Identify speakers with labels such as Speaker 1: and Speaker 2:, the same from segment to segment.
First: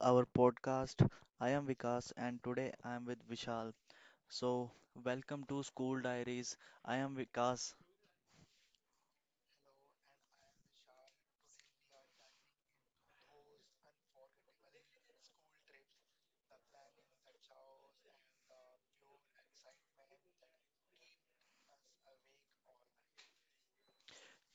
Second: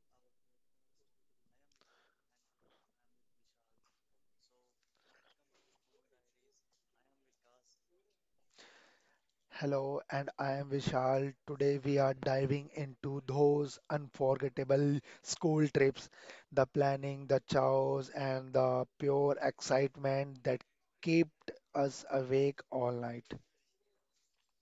Speaker 1: our podcast. I am Vikas, and today I am with Vishal. So, welcome to School Diaries. I am Vikas.
Speaker 2: Hello, and I am Vishal. Today we are diving into those unforgettable school trips, the planning, the chows, and the pure excitement that kept us awake all night.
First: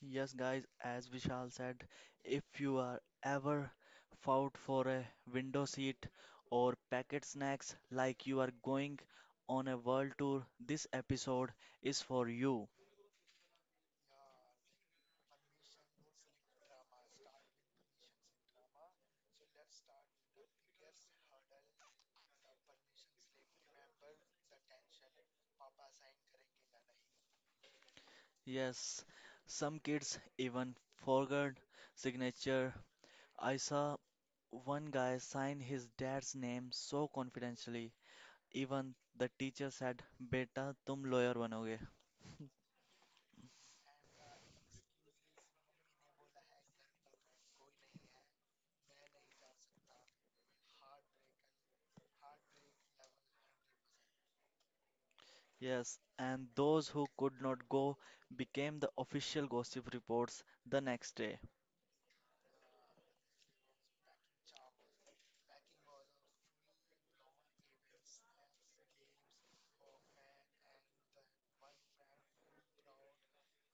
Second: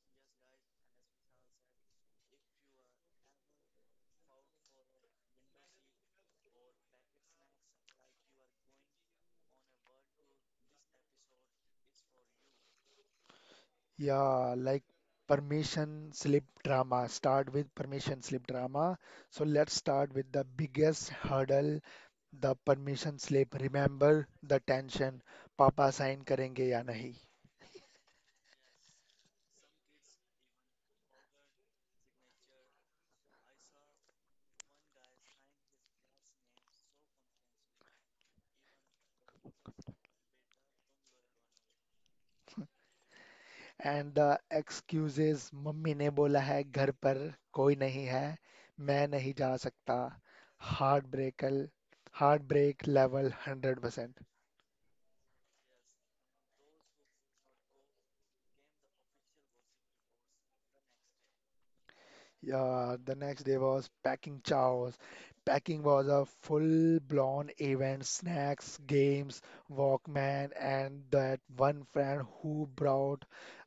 Speaker 1: Yes, guys, as Vishal said, if you are ever fought for a window seat or packet snacks like you are going on a world tour, this episode is for you.
Speaker 2: Yeah, like permission slip drama. Start with permission slip drama. So let's start with the biggest hurdle, the permission slip. Remember the tension, papa sign करेंगे या नहीं.
Speaker 1: Yes, some kids even forgot signature. I saw one guy signed his dad's name so confidentially, even the teacher said, Beta, tum lawyer banoge.
Speaker 2: And the excuses mummy ने बोला है घर पर कोई नहीं है मैं नहीं जा सकता heart break heart break level 100%.
Speaker 1: Yes, and those who could not go became the official gossip reports the next day.
Speaker 2: Yeah, the next day was packing chows. Packing was a full-blown event, snacks, games, Walkman, and that one friend who brought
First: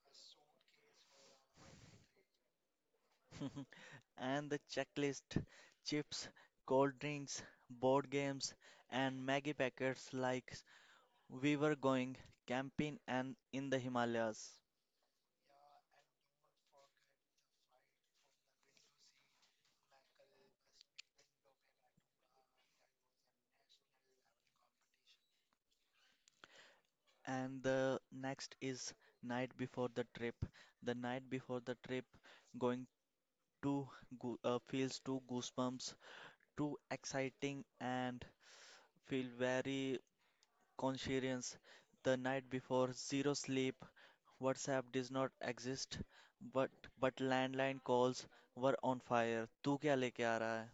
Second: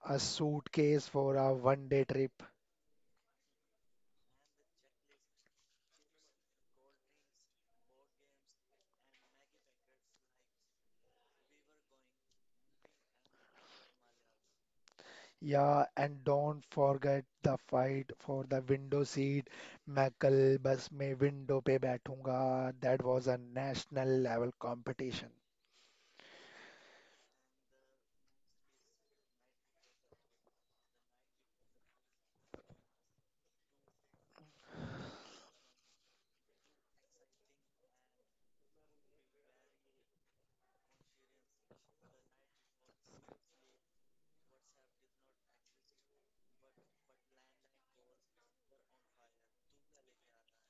Speaker 2: a suitcase for a one-day trip.
Speaker 1: And the checklist, chips, cold drinks, board games, and Maggie packets like we were going camping and in the Himalayas.
Speaker 2: Yeah, and don't forget the fight for the window seat. मैं कल बस में window पे बैठूंगा. That was a national level competition.
Speaker 1: And the next is night before the trip. The night before the trip, going To feels too goosebumps, too exciting and feel very conscientious. The night before, zero sleep. WhatsApp does not exist, but but landline calls were on fire. तू क्या लेके आ रहा है?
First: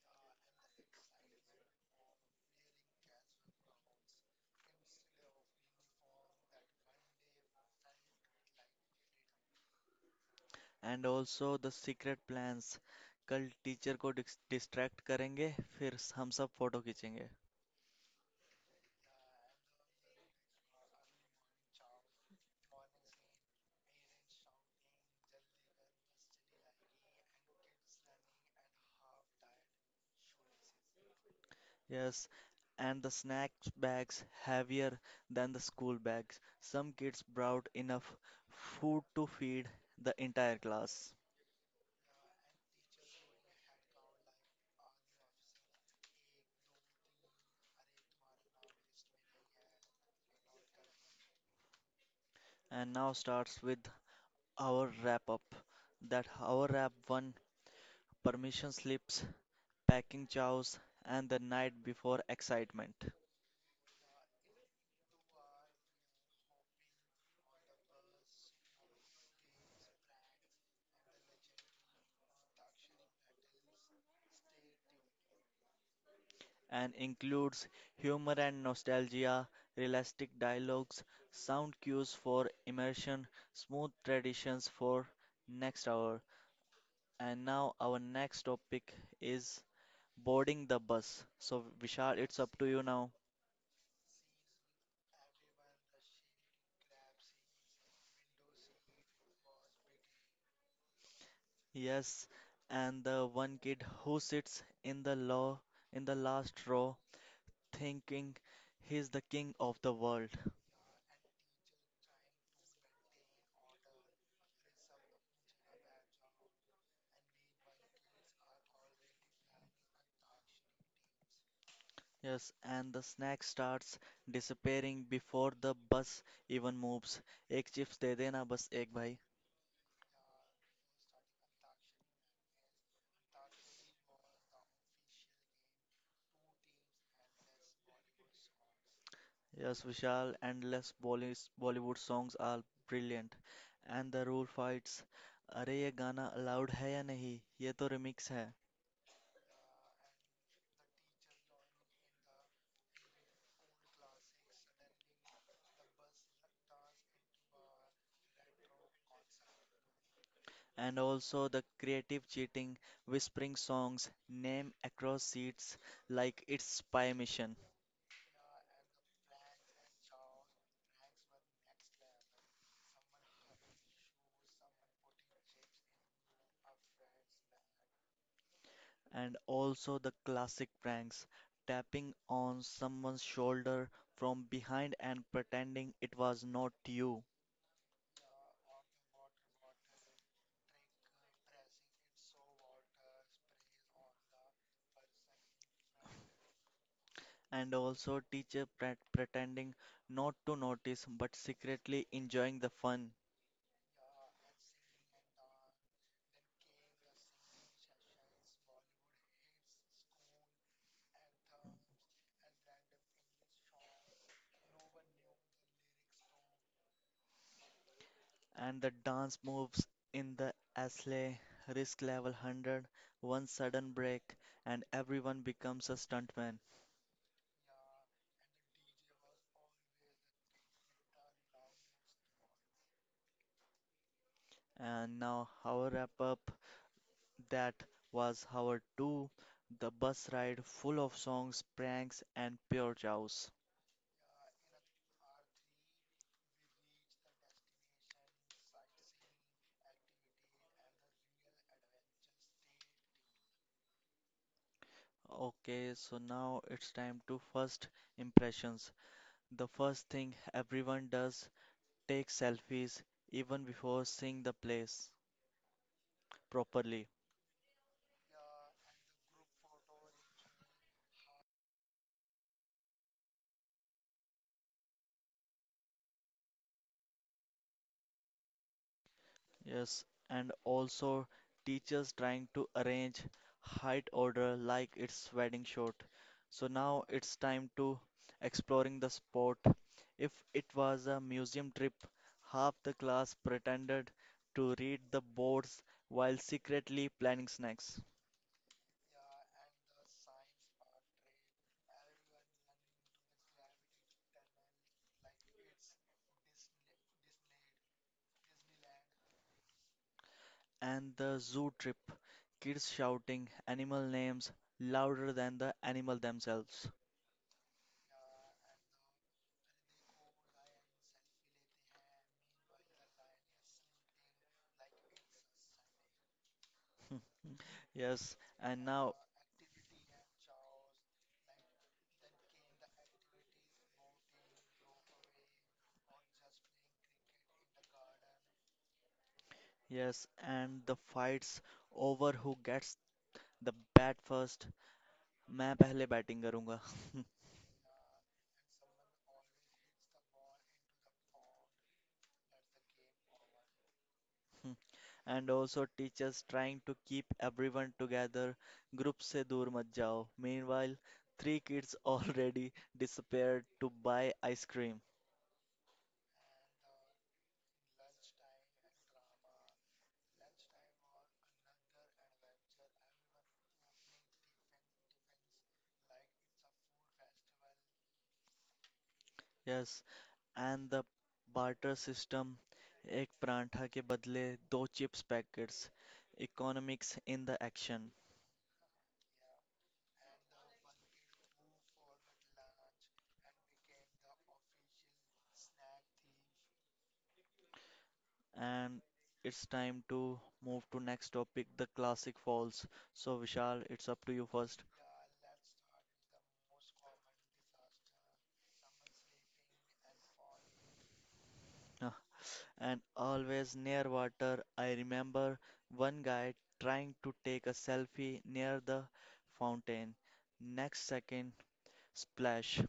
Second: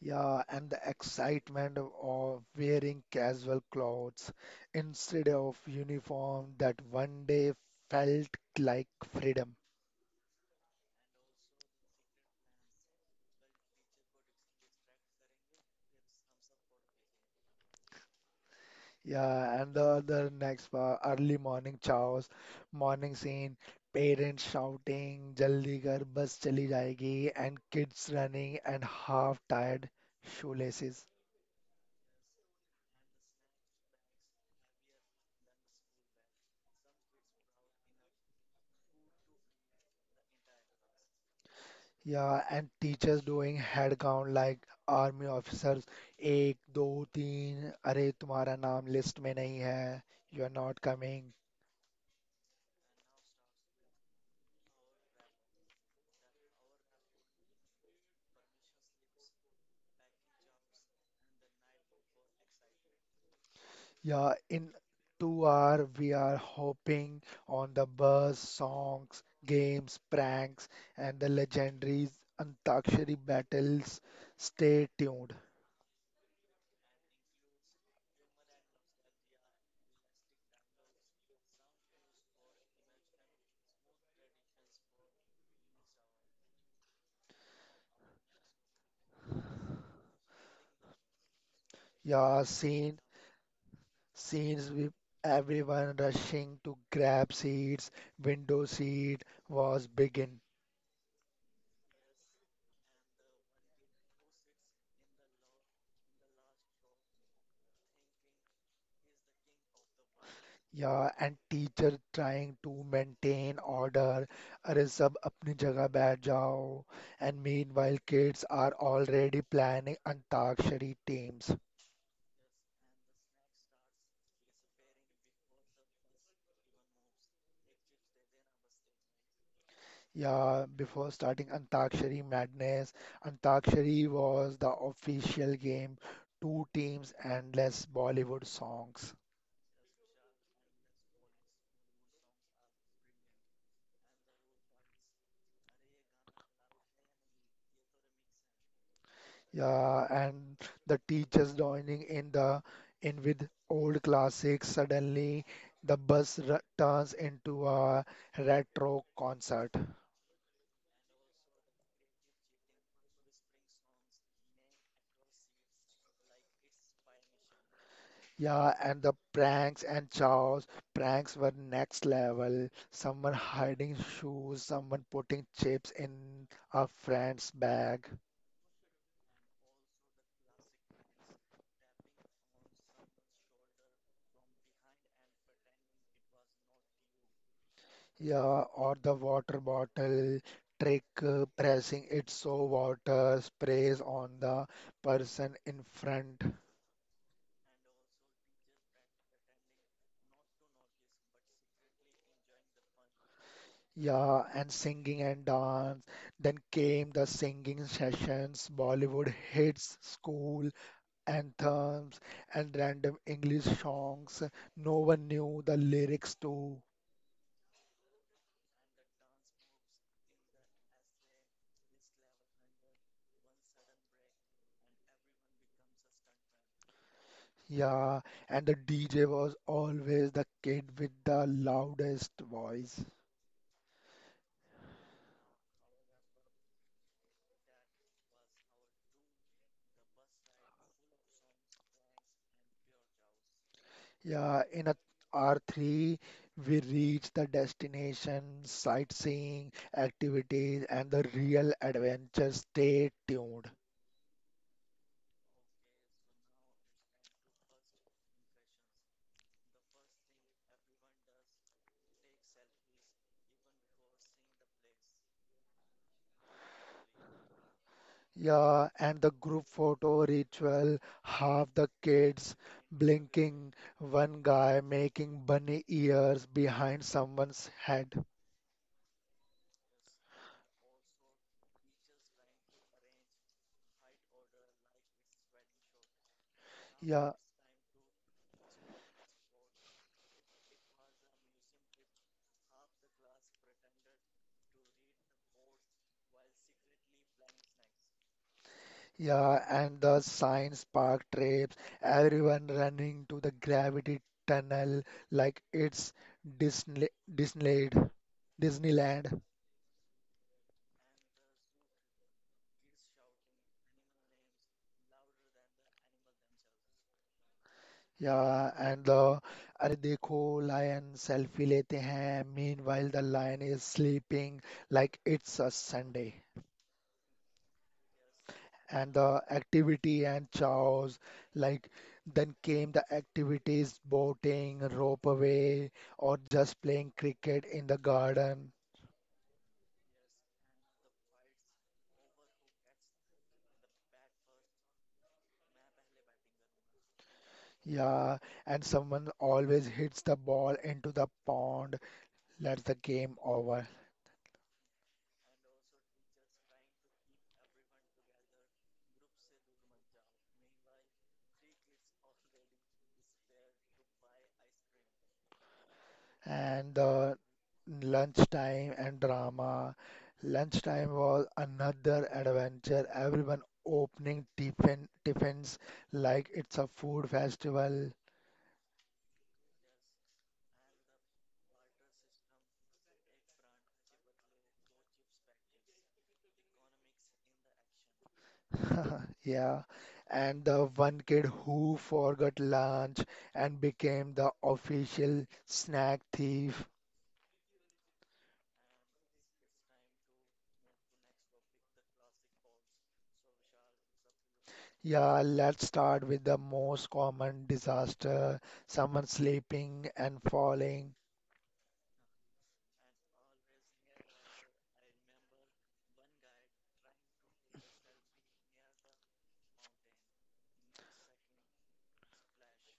Speaker 2: Yeah, and the excitement of wearing casual clothes instead of uniform that one day felt like freedom.
Speaker 1: And also the secret plans. कल teacher को distract करेंगे, फिर हम सब फोटो खींचेंगे.
Speaker 2: Yeah, and the next part, early morning chaos, morning scene, parents shouting, "Jaldi kar, bus chali jayegi," and kids running and half tied shoelaces.
Speaker 1: Yes, and the snack bags heavier than the school bags. Some kids brought enough food to feed the entire class.
Speaker 2: Yeah, and teachers doing head count like army officers. एक दो तीन अरे तुम्हारा नाम list में नहीं है. You are not coming.
Speaker 1: And now starts with our wrap up. That our wrap one permission slips, packing chows, and the night before excitement.
Speaker 2: Yeah, in 2 hour we are hopping on the bus, songs, games, pranks, and the legendary Antakshari battles. Stay tuned.
Speaker 1: And includes humor and nostalgia, realistic dialogues, sound cues for immersion, smooth traditions for next hour. And now our next topic is boarding the bus. So Vishal, it's
Speaker 2: Yeah,
Speaker 1: up to you
Speaker 2: scene
Speaker 1: now.
Speaker 2: scenes with everyone rushing to grab seats, window seat was begin.
Speaker 1: Yes, and the one kid who sits in the last row thinking he's the king of the world.
Speaker 2: Yeah, and teacher trying to maintain order, अरे सब अपनी जगह बैठ जाओ, and meanwhile kids are already planning Antakshari teams.
Speaker 1: Yes, and the snack starts disappearing before the bus even moves. एक chips दे देना बस एक भाई.
Speaker 2: Yeah, before starting Antakshari Madness, Antakshari was the official game, two teams and less Bollywood songs.
Speaker 1: Yes, Vishal, endless Bollywood songs are brilliant. And the rule fights. अरे ये गाना allowed है या नहीं ये तो remix है.
Speaker 2: Yeah, and the teachers joining in with old classics. Suddenly, the bus r turns into a retro concert.
Speaker 1: And also the creative cheating whispering songs name across seats like it's spy mission.
Speaker 2: Yeah, and the pranks and chows. Pranks were next level. Someone hiding shoes, someone putting chips in a friend's bag.
Speaker 1: And also the classic pranks tapping on someone's shoulder from behind and pretending it was not you.
Speaker 2: Yeah, or the water bottle trick, pressing it so water sprays on the person in front.
Speaker 1: And also teacher pretending not to notice but secretly enjoying the fun.
Speaker 2: Yeah, and singing and dance. Then came the singing sessions, Bollywood hits, school anthems, and random English songs. No one knew the lyrics to.
Speaker 1: And the dance moves in the asle, risk level 100, one sudden break and everyone becomes a stuntman.
Speaker 2: Yeah, and the DJ was always the kid with the loudest voice.
Speaker 1: And now our wrap up, that was our 2, the bus ride full of songs, pranks, and pure chows.
Speaker 2: Yeah, in a R3, we reached the destination, sightseeing activities, and the real adventure. Stay tuned.
Speaker 1: Okay, so now it's time to first impressions. The first thing everyone does, take selfies even before seeing the place properly.
Speaker 2: Yeah, and the group photo ritual, half the kids blinking, one guy making bunny ears behind someone's head.
Speaker 1: Yes, and also teachers trying to arrange height order like it's wedding shoot. So now
Speaker 2: Yeah,
Speaker 1: it's time to exploring the spot. If it was a museum trip, half the class pretended to read the boards while secretly planning snacks.
Speaker 2: yeah, and the science park trips, everyone running to the gravity tunnel like it's Disney, Disneyland. Disneyland.
Speaker 1: And the zoo trip, kids shouting animal names louder than the animal themselves.
Speaker 2: Yeah, and the अरे देखो lion selfie लेते हैं meanwhile the lion is sleeping like it's a Sunday.
Speaker 1: Yes, and
Speaker 2: And
Speaker 1: now,
Speaker 2: the activity and chows, like then came the activities, boating, rope away, or just playing cricket in the garden.
Speaker 1: yes, and the fights over who gets the bat first. मैं पहले batting करूंगा.
Speaker 2: Yeah, and someone always hits the ball into the pond. That's the game over.
Speaker 1: And also teachers trying to keep everyone together, group से दूर मत जाओ, meanwhile three kids already disappeared to buy ice cream.
Speaker 2: And the lunchtime and drama. Lunchtime was another adventure. Everyone opening tiffin tiffins like it's a food festival.
Speaker 1: Yes, and the barter system, एक परांठा के बदले दो chips packets, economics in the action.
Speaker 2: Yeah. And the one kid who forgot lunch and became the official snack thief.
Speaker 1: And it's time to move to next topic, the classic falls. So Vishal, it's up to you first.
Speaker 2: Yeah, let's start with the most common disaster, someone sleeping and falling.
Speaker 1: And always near water. I remember one guy trying to take a selfie near the fountain. Next second, splash.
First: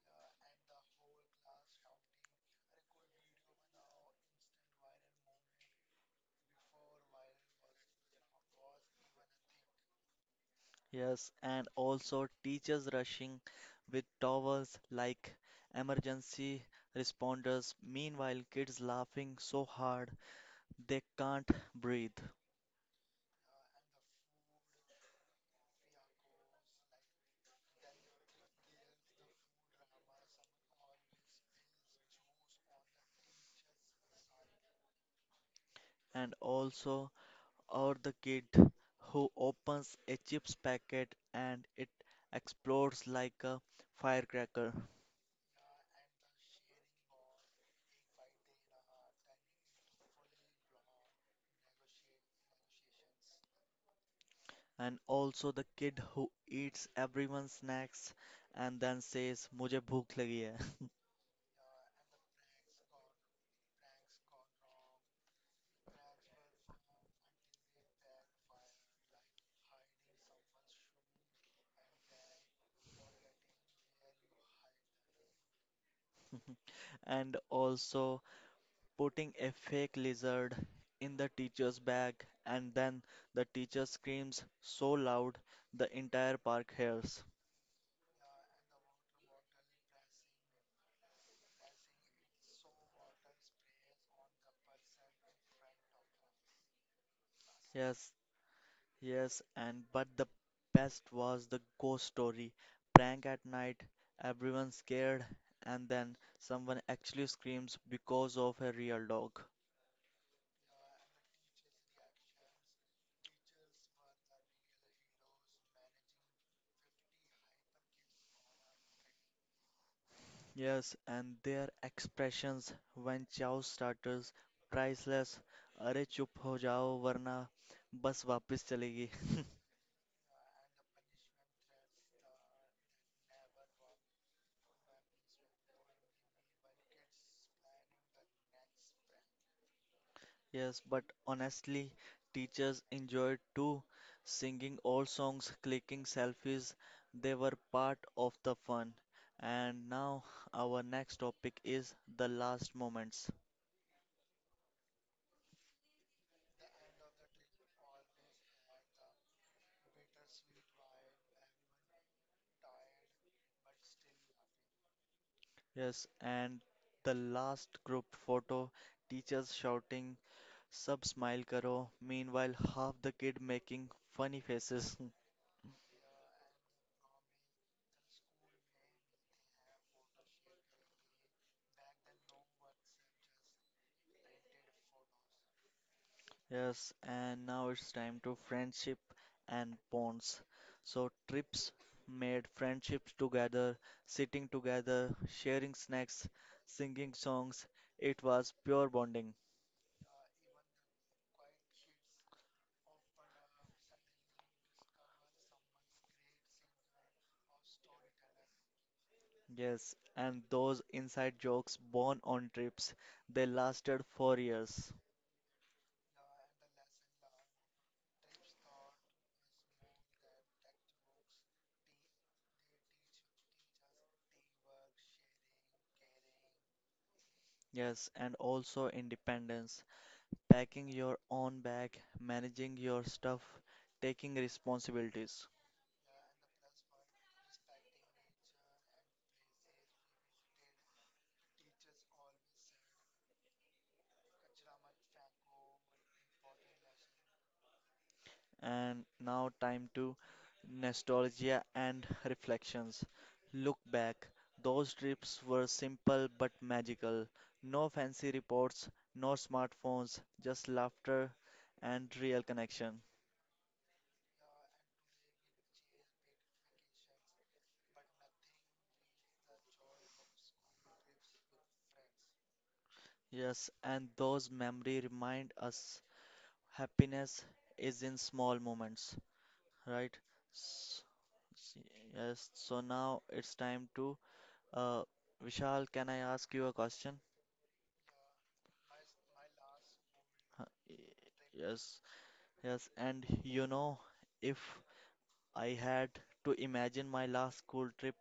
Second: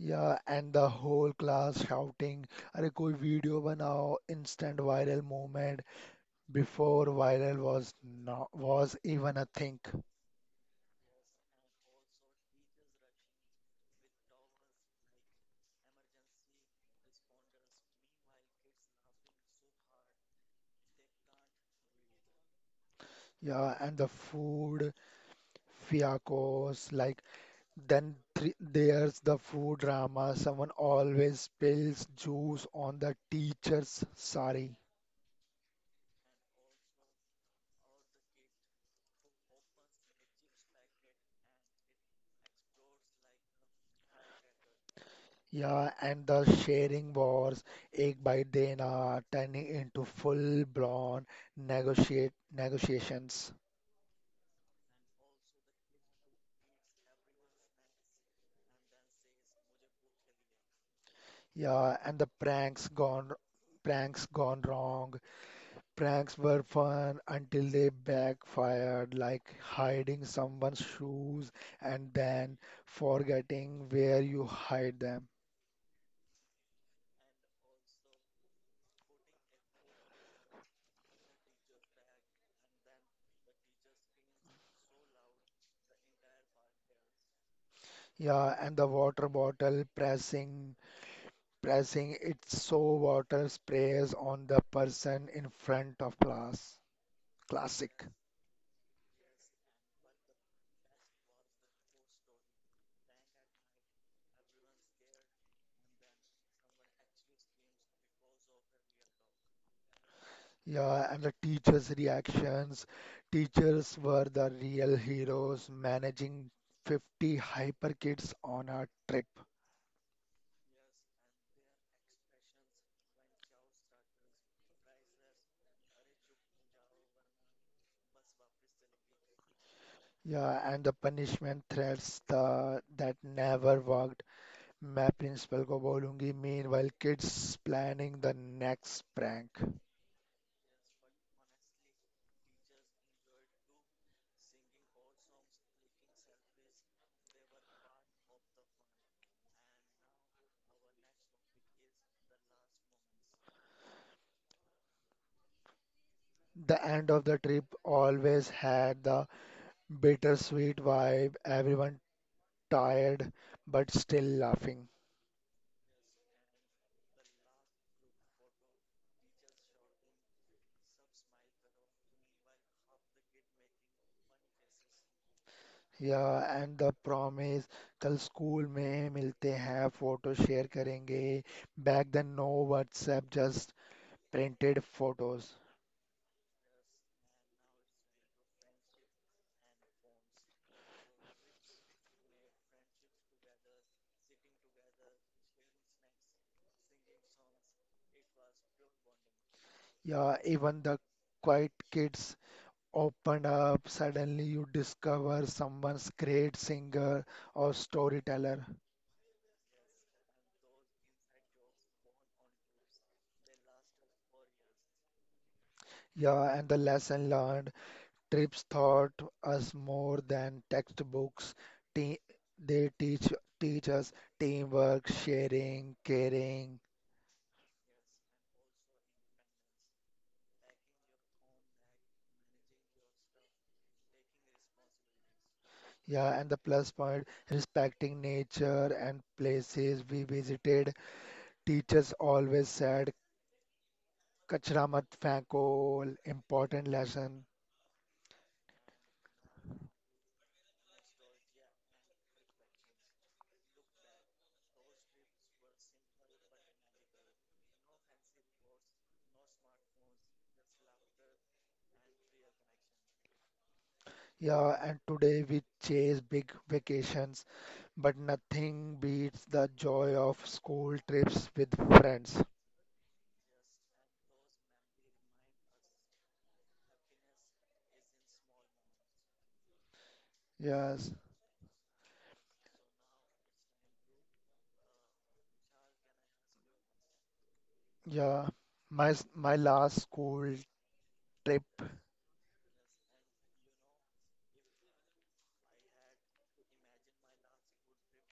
Speaker 2: Yeah, and the whole class shouting, अरे कोई video बनाओ, instant viral moment. Before viral was not was even a thing.
Speaker 1: Yes, and also teachers rushing with towels like emergency responders. Meanwhile, kids laughing so hard they can't breathe.
Speaker 2: Yeah, and the food fiascos, like then three, there's the food drama. Someone always spills juice on the teacher's sari.
Speaker 1: And also, or the kid who opens a chips packet and it explodes like a firecracker.
Speaker 2: Yeah, and the sharing wars, ek bite dena, turning into full-blown negotiate negotiations.
Speaker 1: And also the kid who eats everyone's snacks and then says, "मुझे भूख लगी है."
Speaker 2: Yeah, and the pranks gone wrong. Pranks were fun until they backfired, like hiding someone's shoes and then forgetting where you hide them.
Speaker 1: And also putting a fake lizard in the teacher's bag, and then the teacher screams so loud the entire park hears.
Speaker 2: Yeah, and the water bottle pressing its so water sprays on the person in front of class. Classic.
Speaker 1: Yes, yes, and but the best was the ghost story. Prank at night, everyone scared, and then someone actually screams because of a real dog.
Speaker 2: Yeah, and the teachers' reactions. Teachers were the real heroes managing 50 hyper kids on a trip.
Speaker 1: Yes, and their expressions when chow starters, priceless. अरे चुप हो जाओ वरना बस वापस चलेगी.
Speaker 2: Yeah, and the punishment threats that never worked. मैं principal को बोलूंगी. Meanwhile, kids planning the next prank.
Speaker 1: Yes, but honestly, teachers enjoyed too, singing old songs, clicking selfies, they were part of the fun. And now our next topic is the last moments.
Speaker 2: The end of the trip always had the bittersweet vibe, everyone tired but still laughing.
Speaker 1: Yes, and the last group photo, teachers shouting, sub smile karo, meanwhile half the kid making funny faces.
Speaker 2: Yeah and the promise कल school में मिलते हैं photo share करेंगे back then no WhatsApp just printed photos.
Speaker 1: Yes, and now it's time to friendship and bonds. So, trips made friendships together, sitting together, sharing snacks, singing songs. It was pure bonding.
Speaker 2: Yeah, even the quiet kids opened up. Suddenly, you discover someone's great singer or storyteller.
Speaker 1: Yes, and those inside jokes born on trips, they lasted 4 years.
Speaker 2: Yeah, and the lesson learned. Trips taught us more than textbooks. Te- they teach us teamwork, sharing, caring.
Speaker 1: Yes, and also independence, packing your own bag, managing your stuff, taking responsibilities.
Speaker 2: Yeah, and the plus point, respecting nature and places we visited. Teachers always said, "Kachra mat feko," important lesson.
Speaker 1: And now, time to nostalgia and reflections. Look back, those trips were simple but magical. No fancy reports, no smartphones, just laughter and real connection.
Speaker 2: Yeah, and today we chase big vacations, but nothing beats the joy of school trips with friends.
Speaker 1: Yes, and those memories remind us happiness is in small moments, right?
Speaker 2: Yes.
Speaker 1: S- s- Yes, so now it's time to uh, Vishal, can I ask you a question?
Speaker 2: Yeah, my last school
Speaker 1: Huh,
Speaker 2: trip.
Speaker 1: yes, yes, and if I had to imagine my last school trip.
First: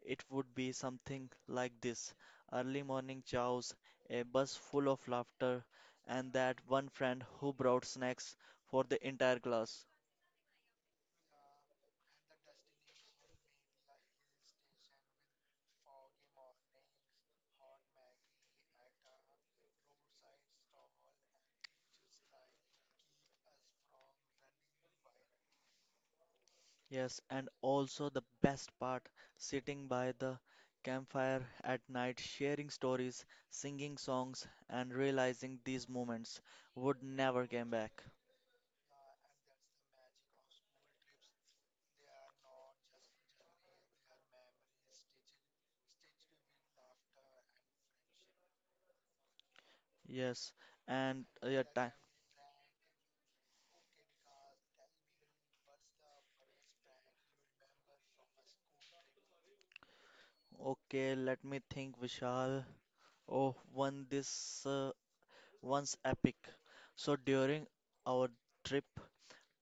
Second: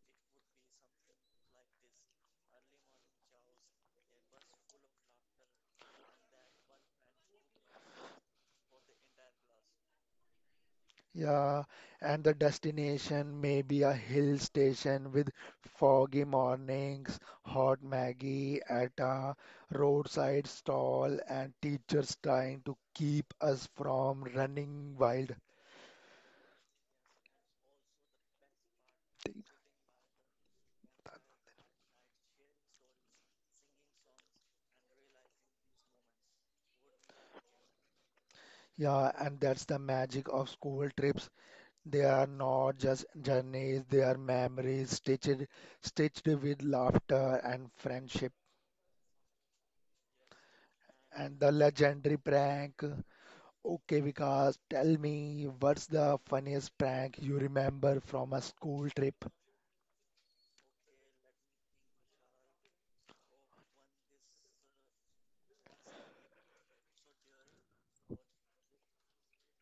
Speaker 1: It would be something like this, early morning chows, a bus full of laughter, and that one friend who brought snacks for the entire class.
Speaker 2: Yeah, and the destination may be a hill station with foggy mornings, hot Maggie at a roadside stall, and teachers trying to keep us from running wild.
Speaker 1: Yes, and also the best part, sitting by the campfire at night, sharing stories, singing songs, and realizing these moments would never come back.
Speaker 2: Yeah, and that's the magic of school trips. They are not just journeys, they are memories stitched with laughter and friendship.
Speaker 1: Yes, and
Speaker 2: And the
Speaker 1: yeah, time.
Speaker 2: legendary prank. Okay, Vikas, tell me what's the funniest prank you remember from a school trip?
Speaker 1: Okay, let me think, Vishal. Oh, one's epic. So during our trip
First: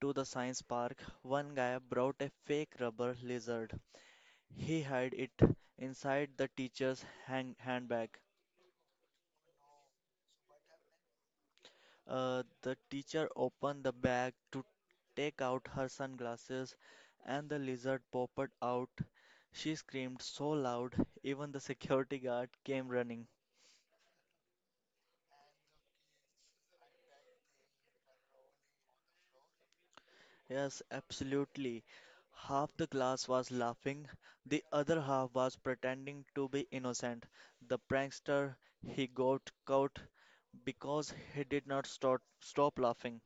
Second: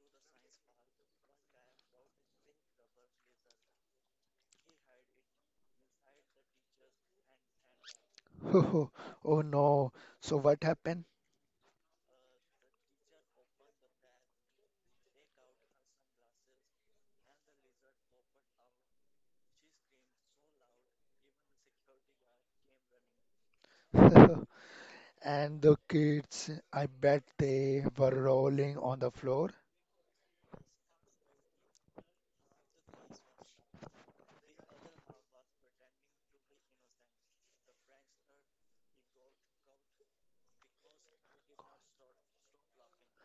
Speaker 1: to the science park, one guy brought a fake rubber lizard. He hid it inside the teacher's hang handbag.
Speaker 2: Oh no, so what happened?
Speaker 1: The teacher opened the bag to take out her sunglasses, and the lizard popped out. She screamed so loud, even the security guard came running.
Speaker 2: And the kids, I bet they were rolling on the floor.
Speaker 1: Yes, absolutely. Half the class was laughing, the other half was pretending to be innocent. The prankster, he got caught because he did not stop laughing.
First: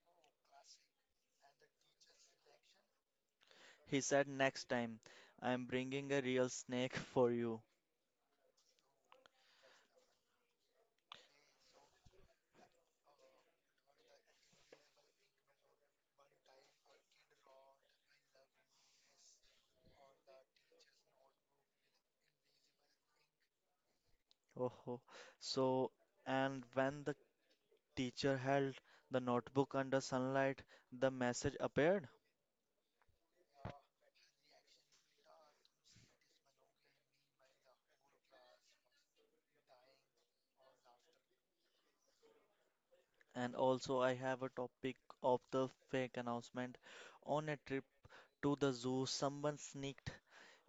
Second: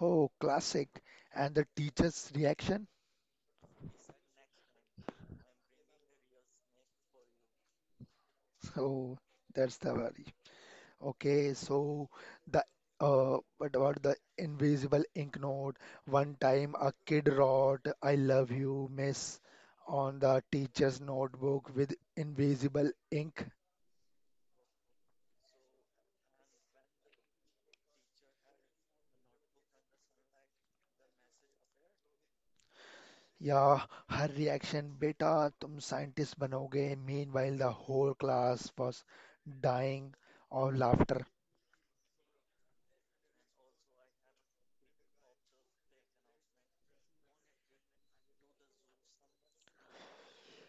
Speaker 2: Oh, classic. And the teacher's reaction?
Speaker 1: He said, "Next time, I am bringing a real snake for you."
Speaker 2: Oh, that's the worst. Okay, so the what about the invisible ink note? One time a kid wrote "I love you, miss" on the teacher's notebook with invisible ink.
Speaker 1: Oh, ho. So, and when the teacher held the notebook under sunlight, the message appeared.
Speaker 2: Yeah, her reaction, "Beta, tum scientist banoge." Meanwhile, the whole class was dying of laughter.
Speaker 1: And also, I have a topic of the fake announcement. On a trip to the zoo, someone sneaked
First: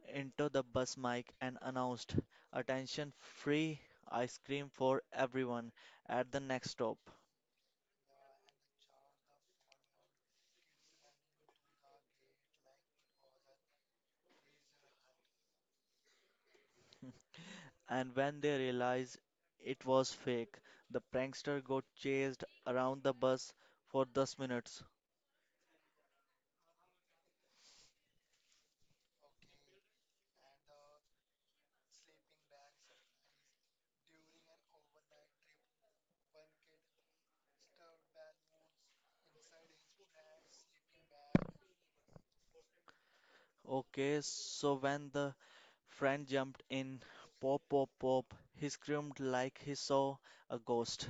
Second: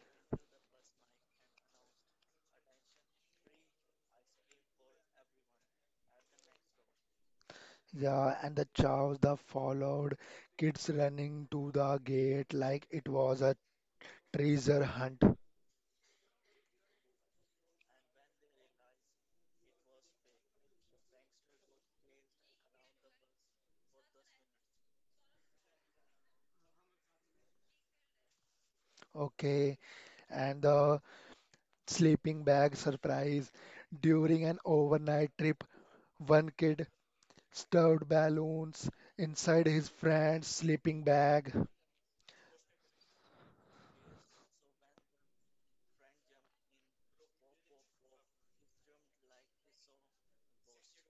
Speaker 1: into the bus mic and announced, "Attention, free ice cream for everyone at the next stop."
Speaker 2: Yeah, and the chaos that followed, kids running to the gate like it was a treasure hunt.
Speaker 1: And when they realized it was fake, the prankster got chased around the bus for 10 minutes.
Speaker 2: Okay, and the sleeping bag surprise. During an overnight trip, one kid stuffed balloons inside his friend's sleeping bag.
Speaker 1: Okay, so when the friend jumped in, pop, pop, pop, he screamed like he saw a ghost.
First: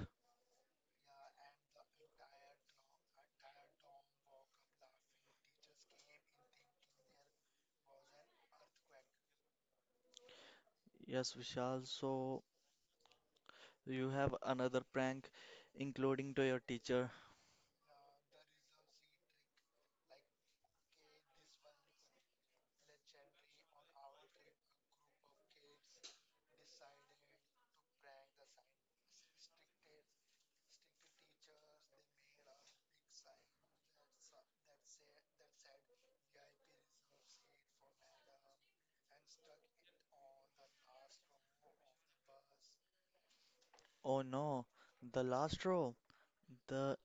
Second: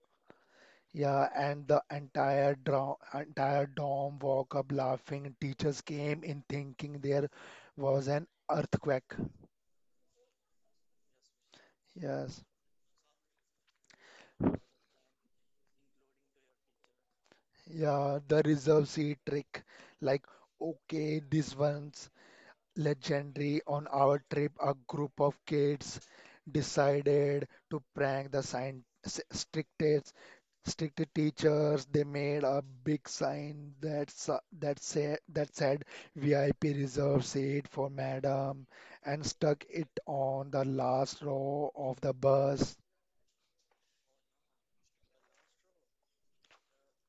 Speaker 2: Yeah, and the entire dorm woke up laughing. Teachers came in thinking there was an earthquake.
Speaker 1: Yes, Vishal,
Speaker 2: Yes.
Speaker 1: so you have another prank, including to your teacher.
Speaker 2: Yeah, the reserve seat trick. Like, okay, this one legendary on our trip, a group of kids decided to prank the science strictest strict teachers. They made a big sign that said VIP reserved seat for madam, and stuck it on the last row of the bus.
Speaker 1: Oh no, the last row, the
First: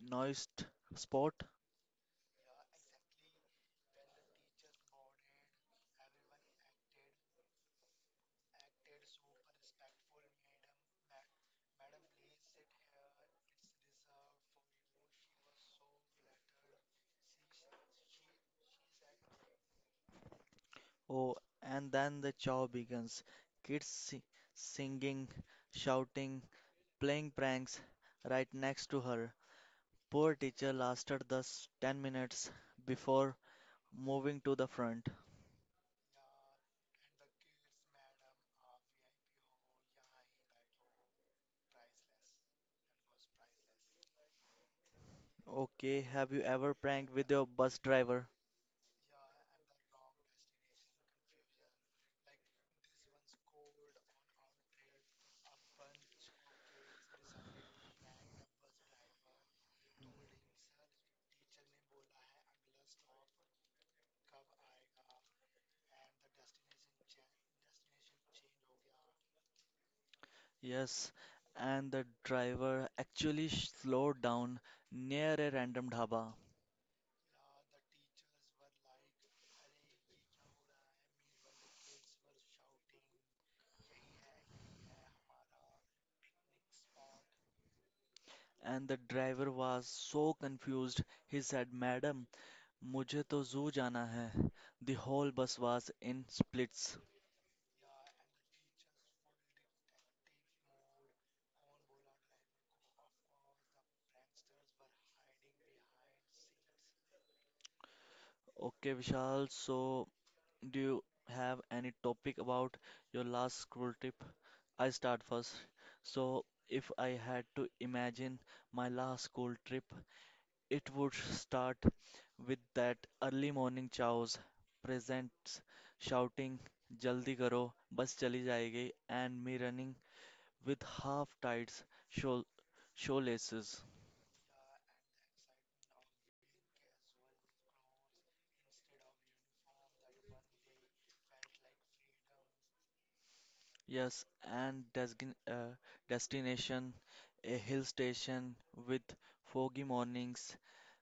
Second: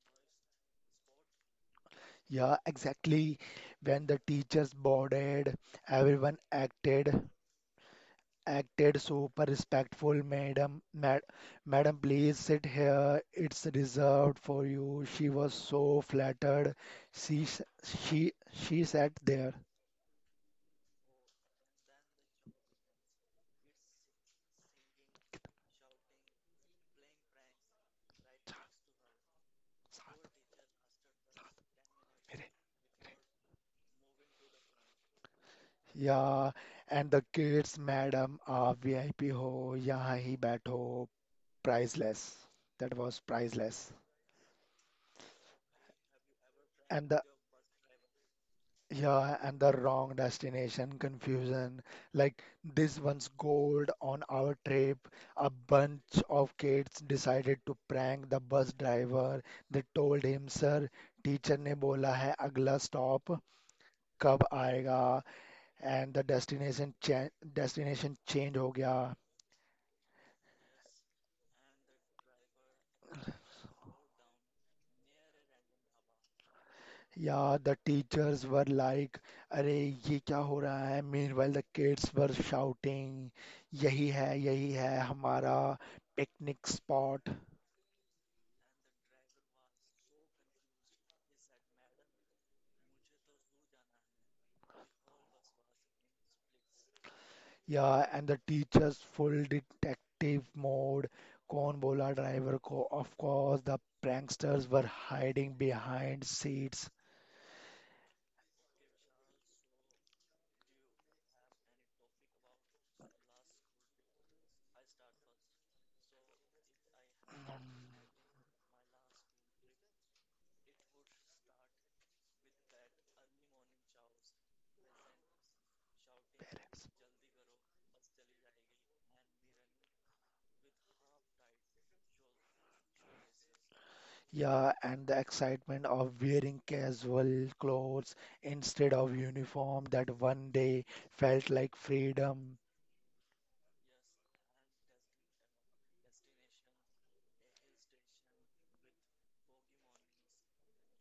Speaker 1: noised spot.
Speaker 2: Yeah, exactly. When the teachers boarded, everyone acted super respectful, madam. Madam, please sit here. It's reserved for you. She was so flattered. She s- she sat there.
Speaker 1: Oh, and then the chow begins. Kids singing, shouting, playing pranks right next to her. Poor teacher lasted 10 minutes before moving to the front.
Speaker 2: Yeah, and the kids, madam, आप VIP हो, यहाँ ही बैठो, priceless. That was priceless.
Speaker 1: Okay, have you ever
Speaker 2: And
Speaker 1: pranked
Speaker 2: the
Speaker 1: with your bus driver?
Speaker 2: Yeah, and the wrong destination confusion. Like this one's gold on our trip. A bunch of kids decided to prank the bus driver. They told him, "Sir, teacher ne bola hai agla stop कब आएगा and the destination destination change हो गया
Speaker 1: Yes, and the driver actually slowed down near a random dhaba.
Speaker 2: या." The teachers were like, अरे ये क्या हो रहा है meanwhile the kids were shouting, यही है हमारा picnic spot.
Speaker 1: And the driver was so confused. He said, "Madam, mujhe to zoo jana hai." The whole bus was in splits.
Speaker 2: Yeah, and the teacher's full detective mode, Cornbola driver, co of course, the pranksters were hiding behind seats.
Speaker 1: Okay, Vishal, so do you have any topic about your last school trip? I start first. So, if I had to imagine my last school trip, it would start with that early morning chows, presents, shouting,
Speaker 2: Parents.
Speaker 1: "Jaldi karo, bus chali jayegi," and me running with half-tides, shoal shoelaces.
Speaker 2: Yeah, and the excitement of wearing casual clothes instead of uniform that one day felt like freedom.
Speaker 1: Yes, and destination, a hill station with foggy mornings,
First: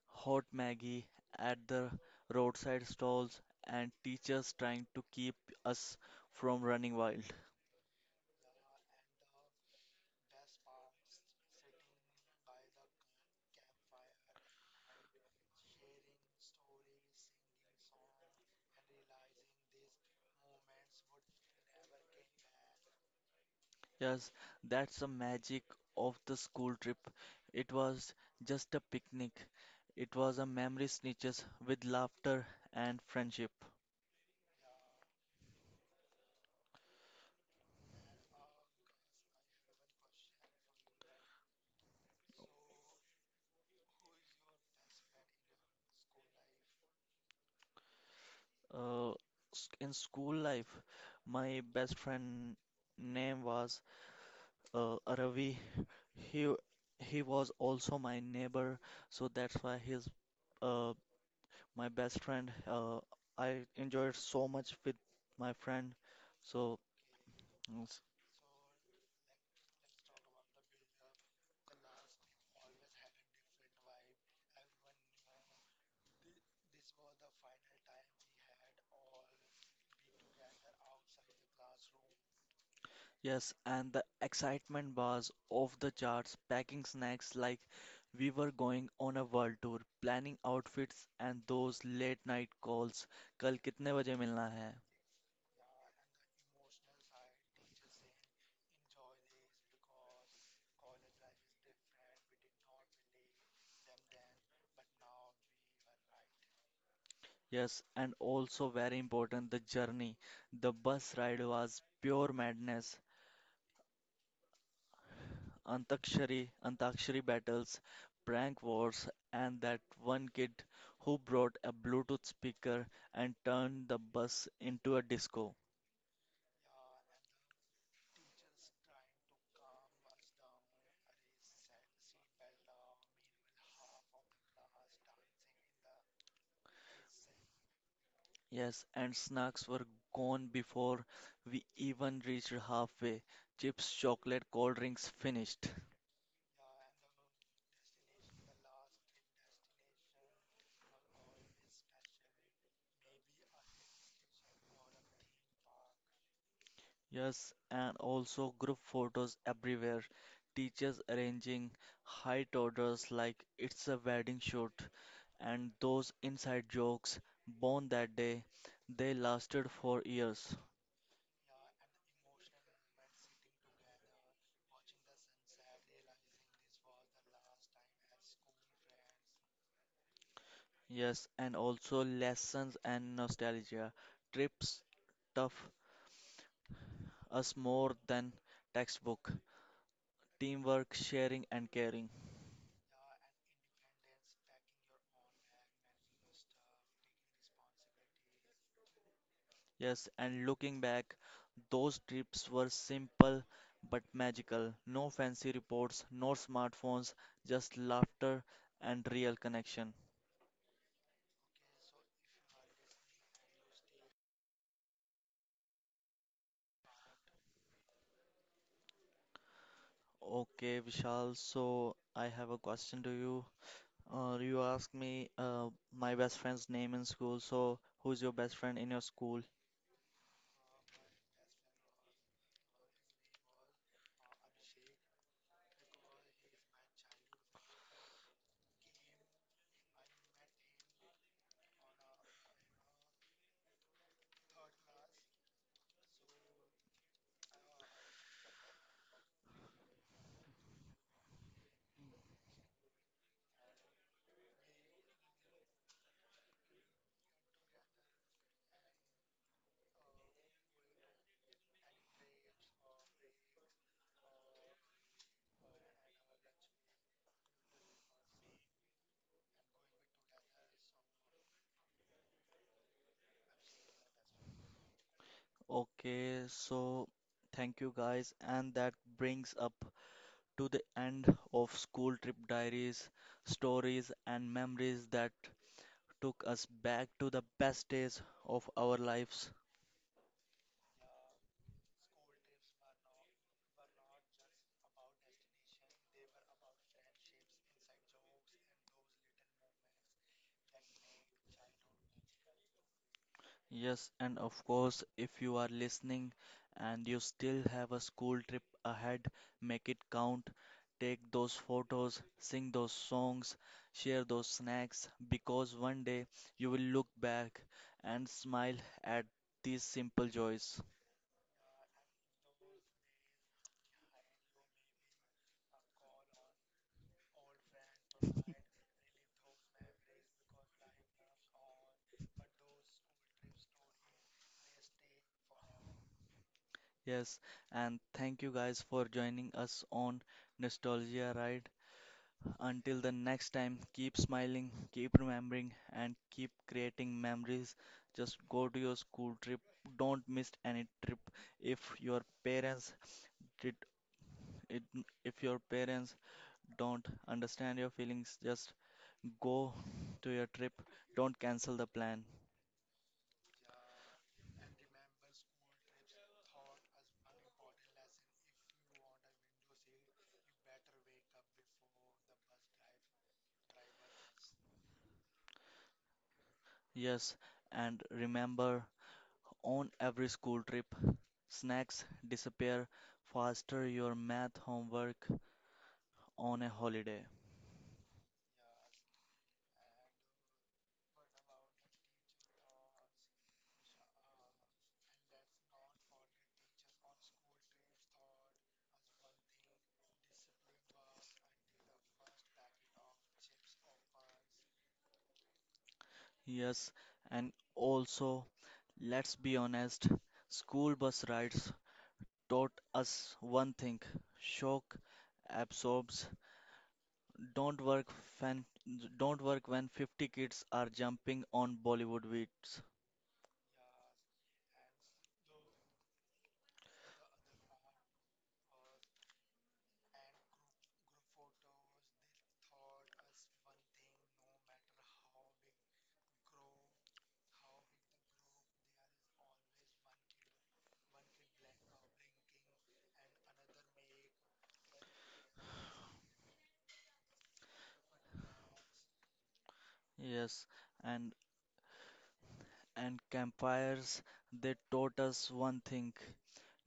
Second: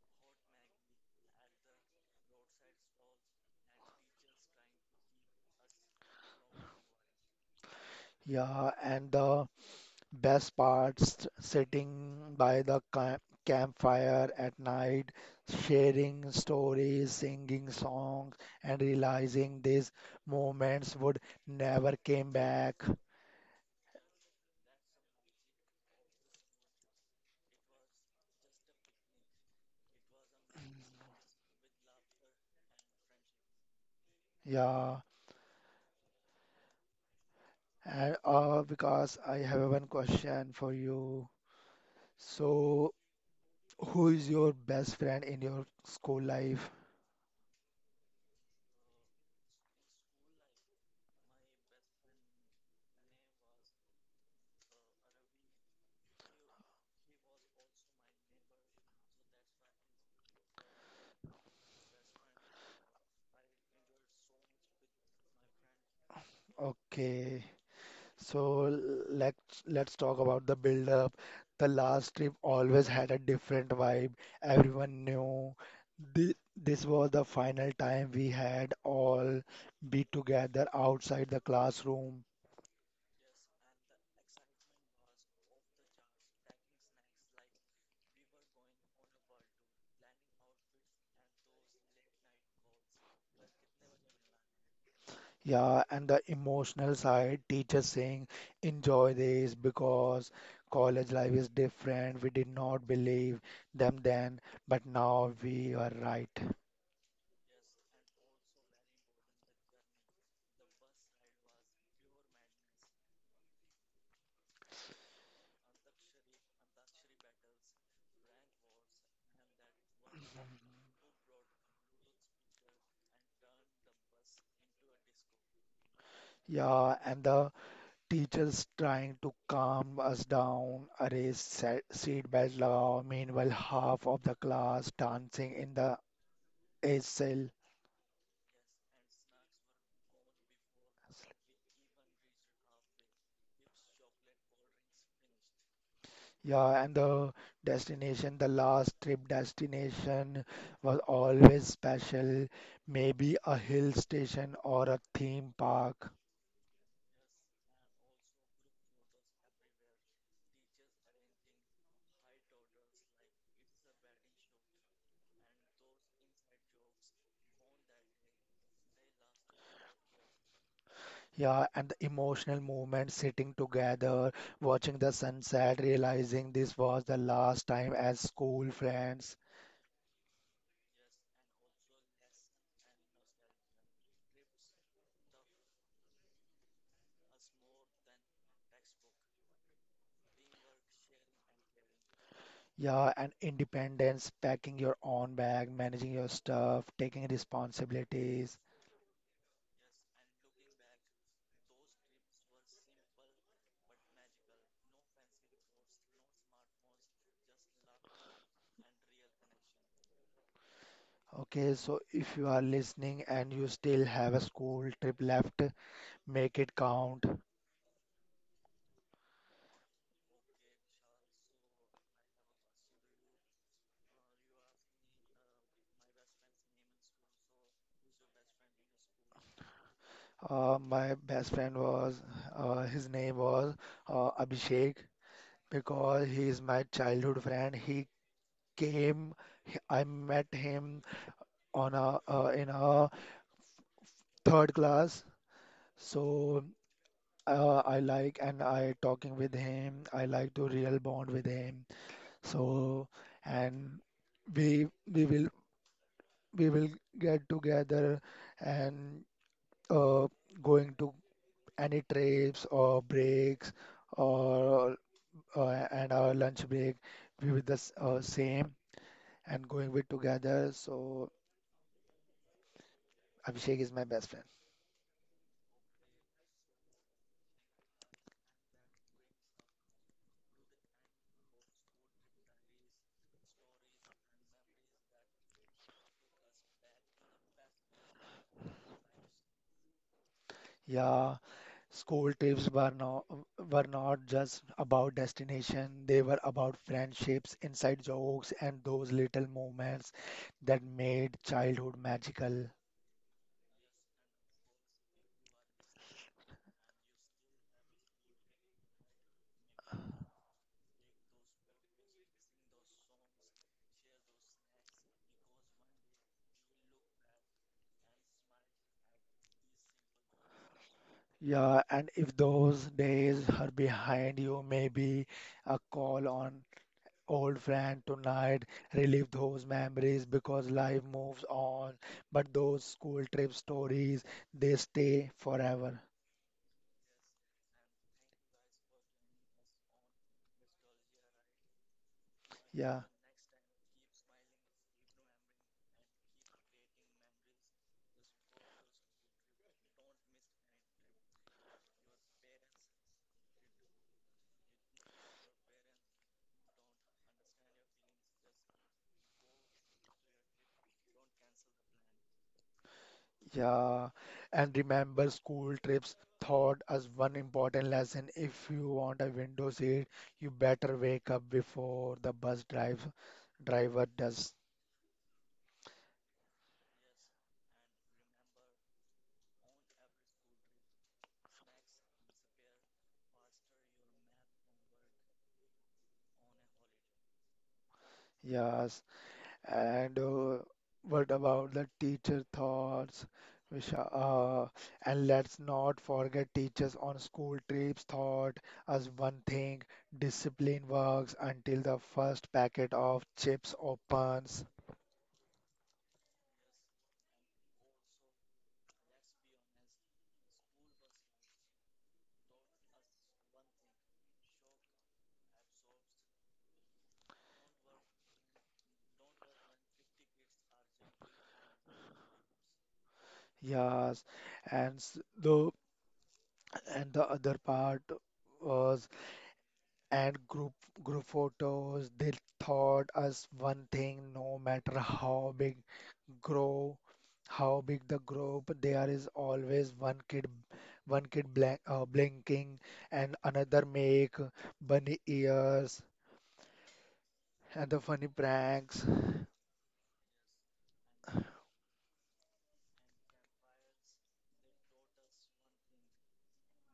Speaker 1: hot Maggie at the roadside stalls, and teachers trying to keep us from running wild.
Speaker 2: Yeah, and the Best parts sitting by the campfire at night, sharing stories, singing songs, and realizing these moments would never came back.
Speaker 1: Yes, that's the magic of the school trip. It was just a picnic. It was a memory snitches with laughter and friendship.
Speaker 2: Yeah, and because I have one question for you. So, who is your best friend in your school life?
Speaker 1: Uh, in school life, my best friend name was Ravi. He he was also my neighbor, so that's why he's uh, my best friend. I enjoyed so much with my friend. So
Speaker 2: Okay.
Speaker 1: yes,
Speaker 2: So let's talk about the build up. The last trip always had a different vibe. Everyone knew this was the final time we had all be together outside the classroom.
Speaker 1: yes, and the excitement was off the charts, packing snacks like we were going on a world tour, planning outfits and those late night calls. कल कितने बजे मिलना है.
Speaker 2: Yeah, and the emotional side, teachers saying, enjoy this because college life is different. We did not believe them then, but now we are right.
Speaker 1: Yes, and also very important the journey. The bus ride was pure madness. Antakshari battles, prank wars, and that one kid who brought a Bluetooth speaker and turned the bus into a disco.
Speaker 2: Yeah, and the teachers trying to calm us down, arrange seat belt law. Meanwhile, half of the class dancing in the A cell.
Speaker 1: Yes, and snacks were gone before we even reached halfway. Chips, chocolate, cold drinks finished.
Speaker 2: Yeah, and the destination, the last trip destination was always special. Maybe a hill station or a theme park.
Speaker 1: Yes, and also group photos everywhere, teachers arranging height orders like it's a wedding shoot, and those inside jokes born that day, they lasted for years.
Speaker 2: Yeah, and the emotional moment, sitting together, watching the sunset, realizing this was the last time as school friends.
Speaker 1: Yes, and also lessons and nostalgia. Trips tough us more than textbook. Teamwork, sharing, and caring.
Speaker 2: Yeah, and independence, packing your own bag, managing your stuff, taking responsibilities.
Speaker 1: Yes, and looking back, those trips were simple but magical. No fancy reports, no smartphones, just laughter and real connection.
Speaker 2: Okay, so if you are listening and you still have a school trip left, make it count.
Speaker 1: Okay, Vishal, so I have a question to you. You asked me my best friend's name in school, so who's your best friend in your school?
Speaker 2: My best friend was, his name was Abhishek, because he is my childhood friend. He came, I met him on a in a third class. So I like and I talking with him. I like to real bond with him. So and we we will we will get together and uh, going to any trips or breaks or uh, and our lunch break we with the same and going with together. So Abhishek is my best friend.
Speaker 1: Okay, so thank you guys, and that brings up to the end of school trip diaries, stories, and memories that took us back to the best days of our lives.
Speaker 2: Yeah, School trips were not just about destination, they were about friendships, inside jokes, and those little moments that made childhood magical.
Speaker 1: Yes, and of course, if you are listening and you still have a school trip ahead, make it count. Take those photos, sing those songs, share those snacks, because one day you will look back and smile at these simple joys.
Speaker 2: Yeah, and if those days are behind you, maybe a call on old friend tonight, relive those memories because life moves on, but those school trip stories, they stay forever.
Speaker 1: Yes, and thank you guys for joining us on Nostalgia Ride.
Speaker 2: Yeah.
Speaker 1: Until the next time, keep smiling, keep remembering, and keep creating memories. Just go to your school trip. Don't miss any trip. If your parents did, it, if your parents don't understand your feelings, just go to your trip. Don't cancel the plan.
Speaker 2: Yeah, and remember, school trips taught us one important lesson. If you want a window seat, you better wake up before the bus drive driver does.
Speaker 1: Yes, and remember, on every school trip, snacks disappear faster your math homework on a holiday.
Speaker 2: Yes, and what about the teacher thoughts, Visha? And let's not forget teachers on school trips taught us one thing: discipline works until the first packet of chips opens.
Speaker 1: Yes, and also, let's be honest, school bus rides taught us one thing: shock absorbs don't work when when 50 kids are jumping on Bollywood beats.
Speaker 2: Yes, and s- though. And the other part was and group photos, they taught us one thing: no matter how big grow how big the group, there is always one kid blinking and another make bunny ears and the funny pranks.
Speaker 1: Yes, and and campfires, they taught us one thing:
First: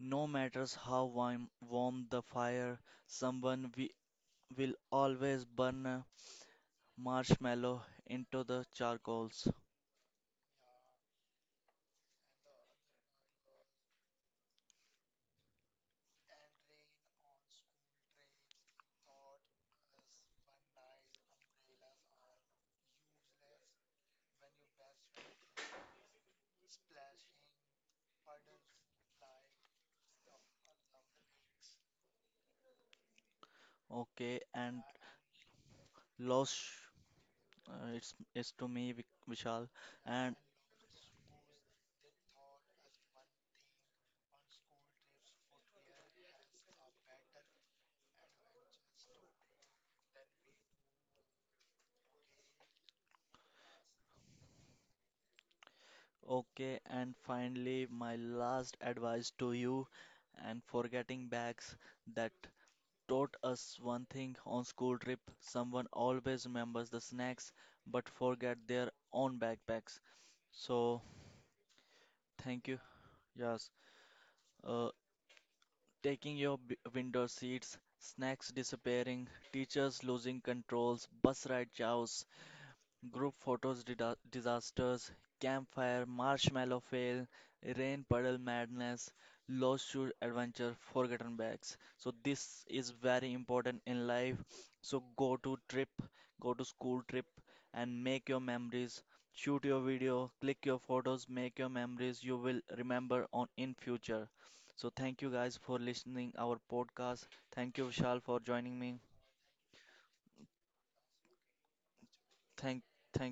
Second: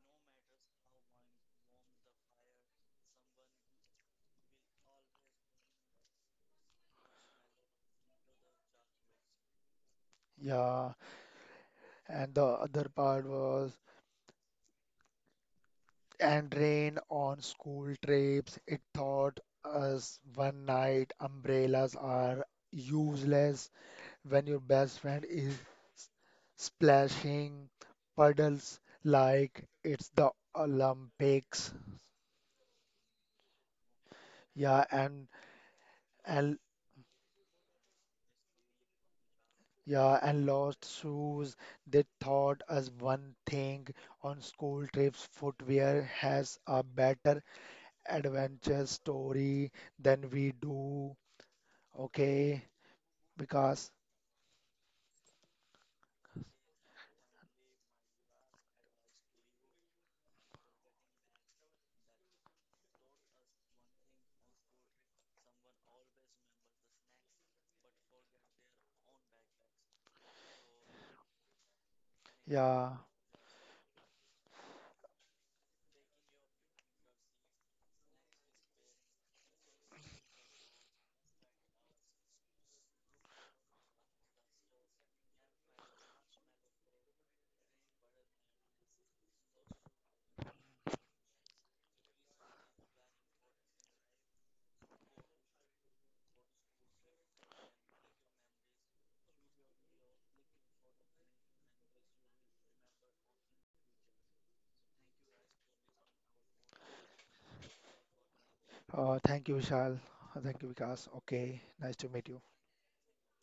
Speaker 1: no matters how warm the fire, someone we will always burn a marshmallow into the charcoals.
Speaker 2: Yeah, and the other part was and rain on school trips. It taught us one night umbrellas are useless when your best friend is s- splashing puddles like it's the Olympics.
Speaker 1: Okay, and
Speaker 2: Yeah,
Speaker 1: lost
Speaker 2: and
Speaker 1: It's to me, Vishal.
Speaker 2: yeah,
Speaker 1: And
Speaker 2: and lost shoes. They taught us one thing on school trips, footwear has a better adventure story than we do. Okay, because
Speaker 1: okay, and finally, my last advice to you, and forgetting bags that taught us one thing on school trip. Someone always remembers the snacks, but forget their own backpacks. So thank you.
Speaker 2: yeah,
Speaker 1: Yes. Uh, Taking your b window seats, snacks disappearing, teachers losing controls, bus ride chaos. Group photos, disasters, campfire, marshmallow fail, rain puddle madness, lost shoes adventure, forgotten bags. So this is very important in life. So go to trip, go to school trip and make your memories. Shoot your video, click your photos, make your memories you will remember on in future. So thank you guys for listening our podcast. Thank you Vishal for joining me.
Speaker 2: thank you, Vishal. Thank you, Vikas. Okay, nice to meet you.
Speaker 1: Thank thank